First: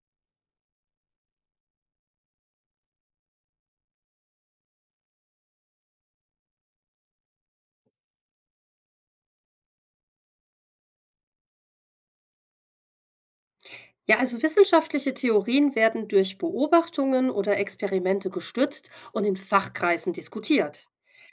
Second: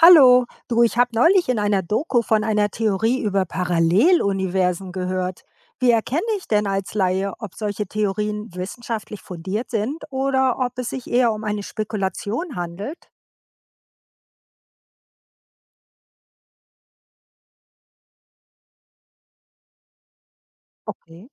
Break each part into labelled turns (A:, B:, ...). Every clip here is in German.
A: Hallo, du, ich habe neulich in einer Doku von einer Theorie über Paralleluniversen gehört. Wie erkenne ich denn als Laie, ob solche Theorien wissenschaftlich fundiert sind oder ob es sich eher um eine Spekulation handelt?
B: Ja, also wissenschaftliche Theorien werden durch Beobachtungen oder Experimente gestützt und in Fachkreisen diskutiert.
A: Okay.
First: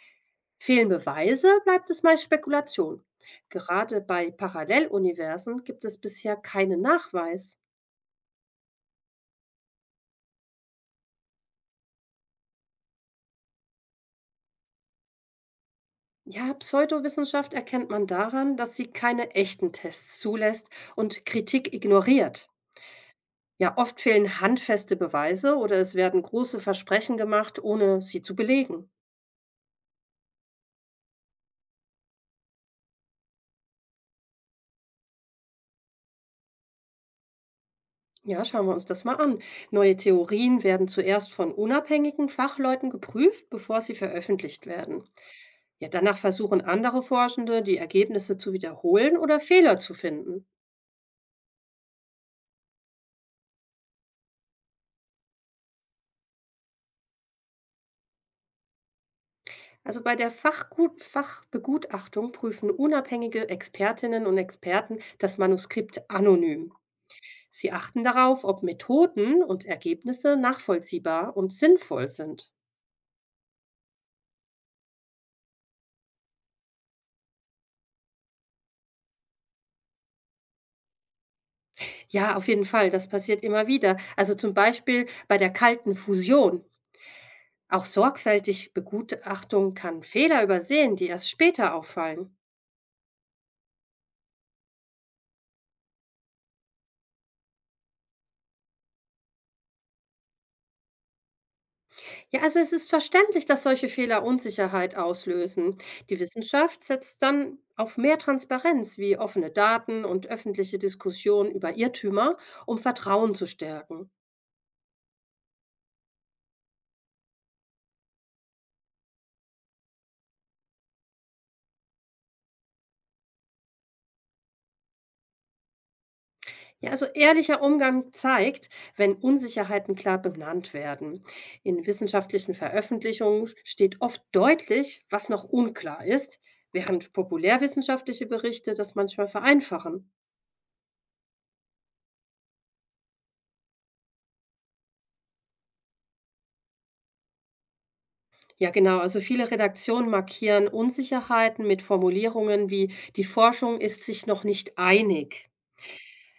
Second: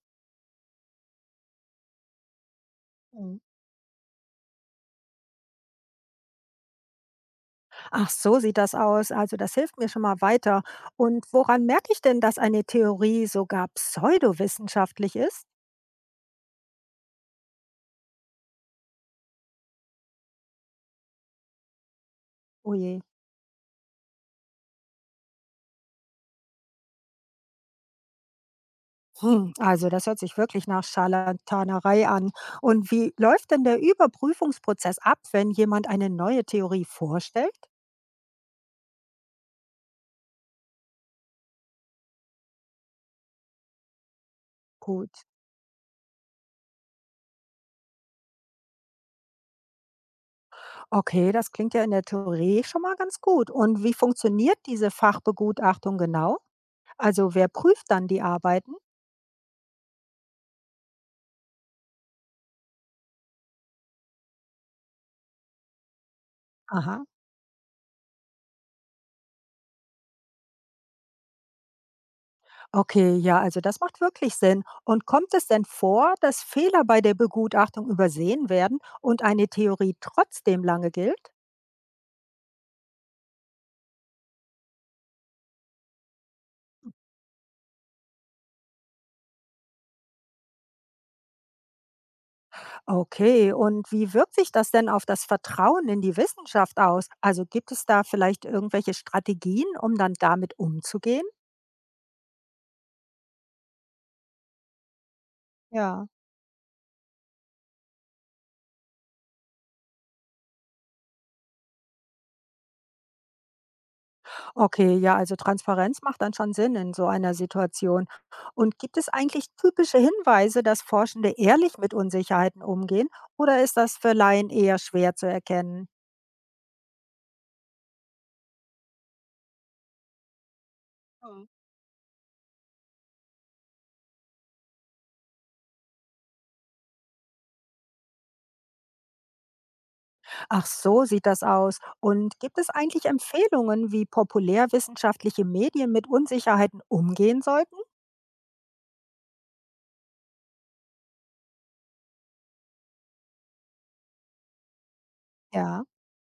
B: Fehlen Beweise, bleibt es meist Spekulation.
A: Mhm.
B: Gerade bei Paralleluniversen gibt es bisher keinen Nachweis.
A: Ach, so sieht das aus. Also das hilft mir schon mal weiter. Und woran merke ich denn, dass eine Theorie sogar pseudowissenschaftlich ist?
B: Ja, Pseudowissenschaft erkennt man daran, dass sie keine echten Tests zulässt und Kritik ignoriert.
A: Oh je.
B: Ja, oft fehlen handfeste Beweise oder es werden große Versprechen gemacht, ohne sie zu belegen.
A: Hm, also das hört sich wirklich nach Scharlatanerei an. Und wie läuft denn der Überprüfungsprozess ab, wenn jemand eine neue Theorie vorstellt?
B: Ja, schauen wir uns das mal an. Neue Theorien werden zuerst von unabhängigen Fachleuten geprüft, bevor sie veröffentlicht werden.
A: Gut.
B: Ja, danach versuchen andere Forschende, die Ergebnisse zu wiederholen oder Fehler zu finden.
A: Okay, das klingt ja in der Theorie schon mal ganz gut. Und wie funktioniert diese Fachbegutachtung genau? Also wer prüft dann die Arbeiten?
B: Also bei der Fachgut Fachbegutachtung prüfen unabhängige Expertinnen und Experten das Manuskript anonym.
A: Aha.
B: Sie achten darauf, ob Methoden und Ergebnisse nachvollziehbar und sinnvoll sind.
A: Okay, ja, also das macht wirklich Sinn. Und kommt es denn vor, dass Fehler bei der Begutachtung übersehen werden und eine Theorie trotzdem lange gilt?
B: Ja, auf jeden Fall, das passiert immer wieder. Also zum Beispiel bei der kalten Fusion. Auch sorgfältig Begutachtung kann Fehler übersehen, die erst später auffallen.
A: Okay, und wie wirkt sich das denn auf das Vertrauen in die Wissenschaft aus? Also gibt es da vielleicht irgendwelche Strategien, um dann damit umzugehen?
B: Ja, also es ist verständlich, dass solche Fehler Unsicherheit auslösen.
A: Ja.
B: Die Wissenschaft setzt dann auf mehr Transparenz wie offene Daten und öffentliche Diskussionen über Irrtümer, um Vertrauen zu stärken.
A: Okay, ja, also Transparenz macht dann schon Sinn in so einer Situation. Und gibt es eigentlich typische Hinweise, dass Forschende ehrlich mit Unsicherheiten umgehen? Oder ist das für Laien eher schwer zu erkennen?
B: Ja, also ehrlicher Umgang zeigt, wenn Unsicherheiten klar benannt werden.
A: Hm.
B: In wissenschaftlichen Veröffentlichungen steht oft deutlich, was noch unklar ist, während populärwissenschaftliche Berichte das manchmal vereinfachen.
A: Ach, so sieht das aus. Und gibt es eigentlich Empfehlungen, wie populärwissenschaftliche Medien mit Unsicherheiten umgehen sollten?
B: Ja, genau, also viele Redaktionen markieren Unsicherheiten mit Formulierungen wie die Forschung ist sich noch nicht einig.
A: Ja.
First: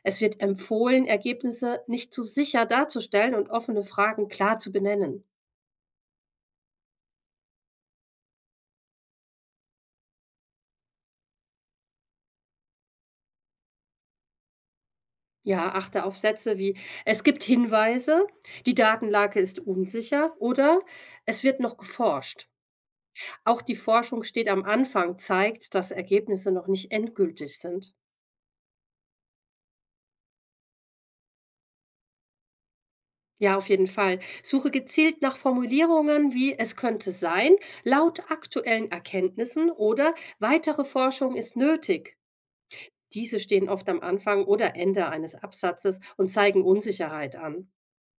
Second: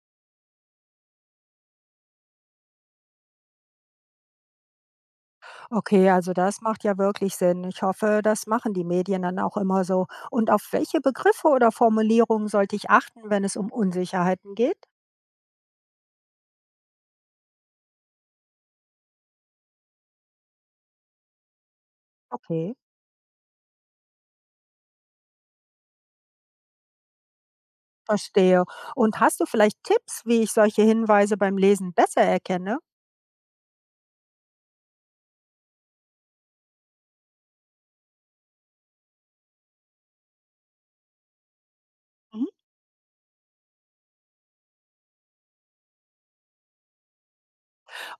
B: Es wird empfohlen, Ergebnisse nicht zu sicher darzustellen und offene Fragen klar zu benennen.
A: Okay, also das macht ja wirklich Sinn. Ich hoffe, das machen die Medien dann auch immer so. Und auf welche Begriffe oder Formulierungen sollte ich achten, wenn es um Unsicherheiten geht?
B: Ja, achte auf Sätze wie es gibt Hinweise, die Datenlage ist unsicher oder es wird noch geforscht.
A: Okay,
B: Auch die Forschung steht am Anfang, zeigt, dass Ergebnisse noch nicht endgültig sind.
A: verstehe. Und hast du vielleicht Tipps, wie ich solche Hinweise beim Lesen besser erkenne?
B: Ja, auf jeden Fall. Suche gezielt nach Formulierungen wie es könnte sein, laut aktuellen Erkenntnissen oder weitere Forschung ist nötig.
A: Mhm.
B: Diese stehen oft am Anfang oder Ende eines Absatzes und zeigen Unsicherheit an.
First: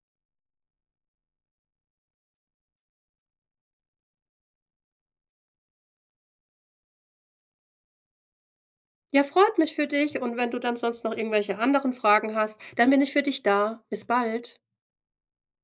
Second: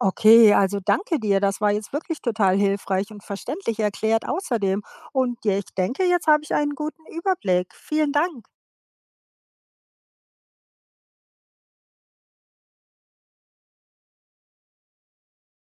A: Okay, also danke dir. Das war jetzt wirklich total hilfreich und verständlich erklärt außerdem. Und ja, ich denke, jetzt habe ich einen guten Überblick. Vielen Dank.
B: Ja, freut mich für dich und wenn du dann sonst noch irgendwelche anderen Fragen hast, dann bin ich für dich da. Bis bald.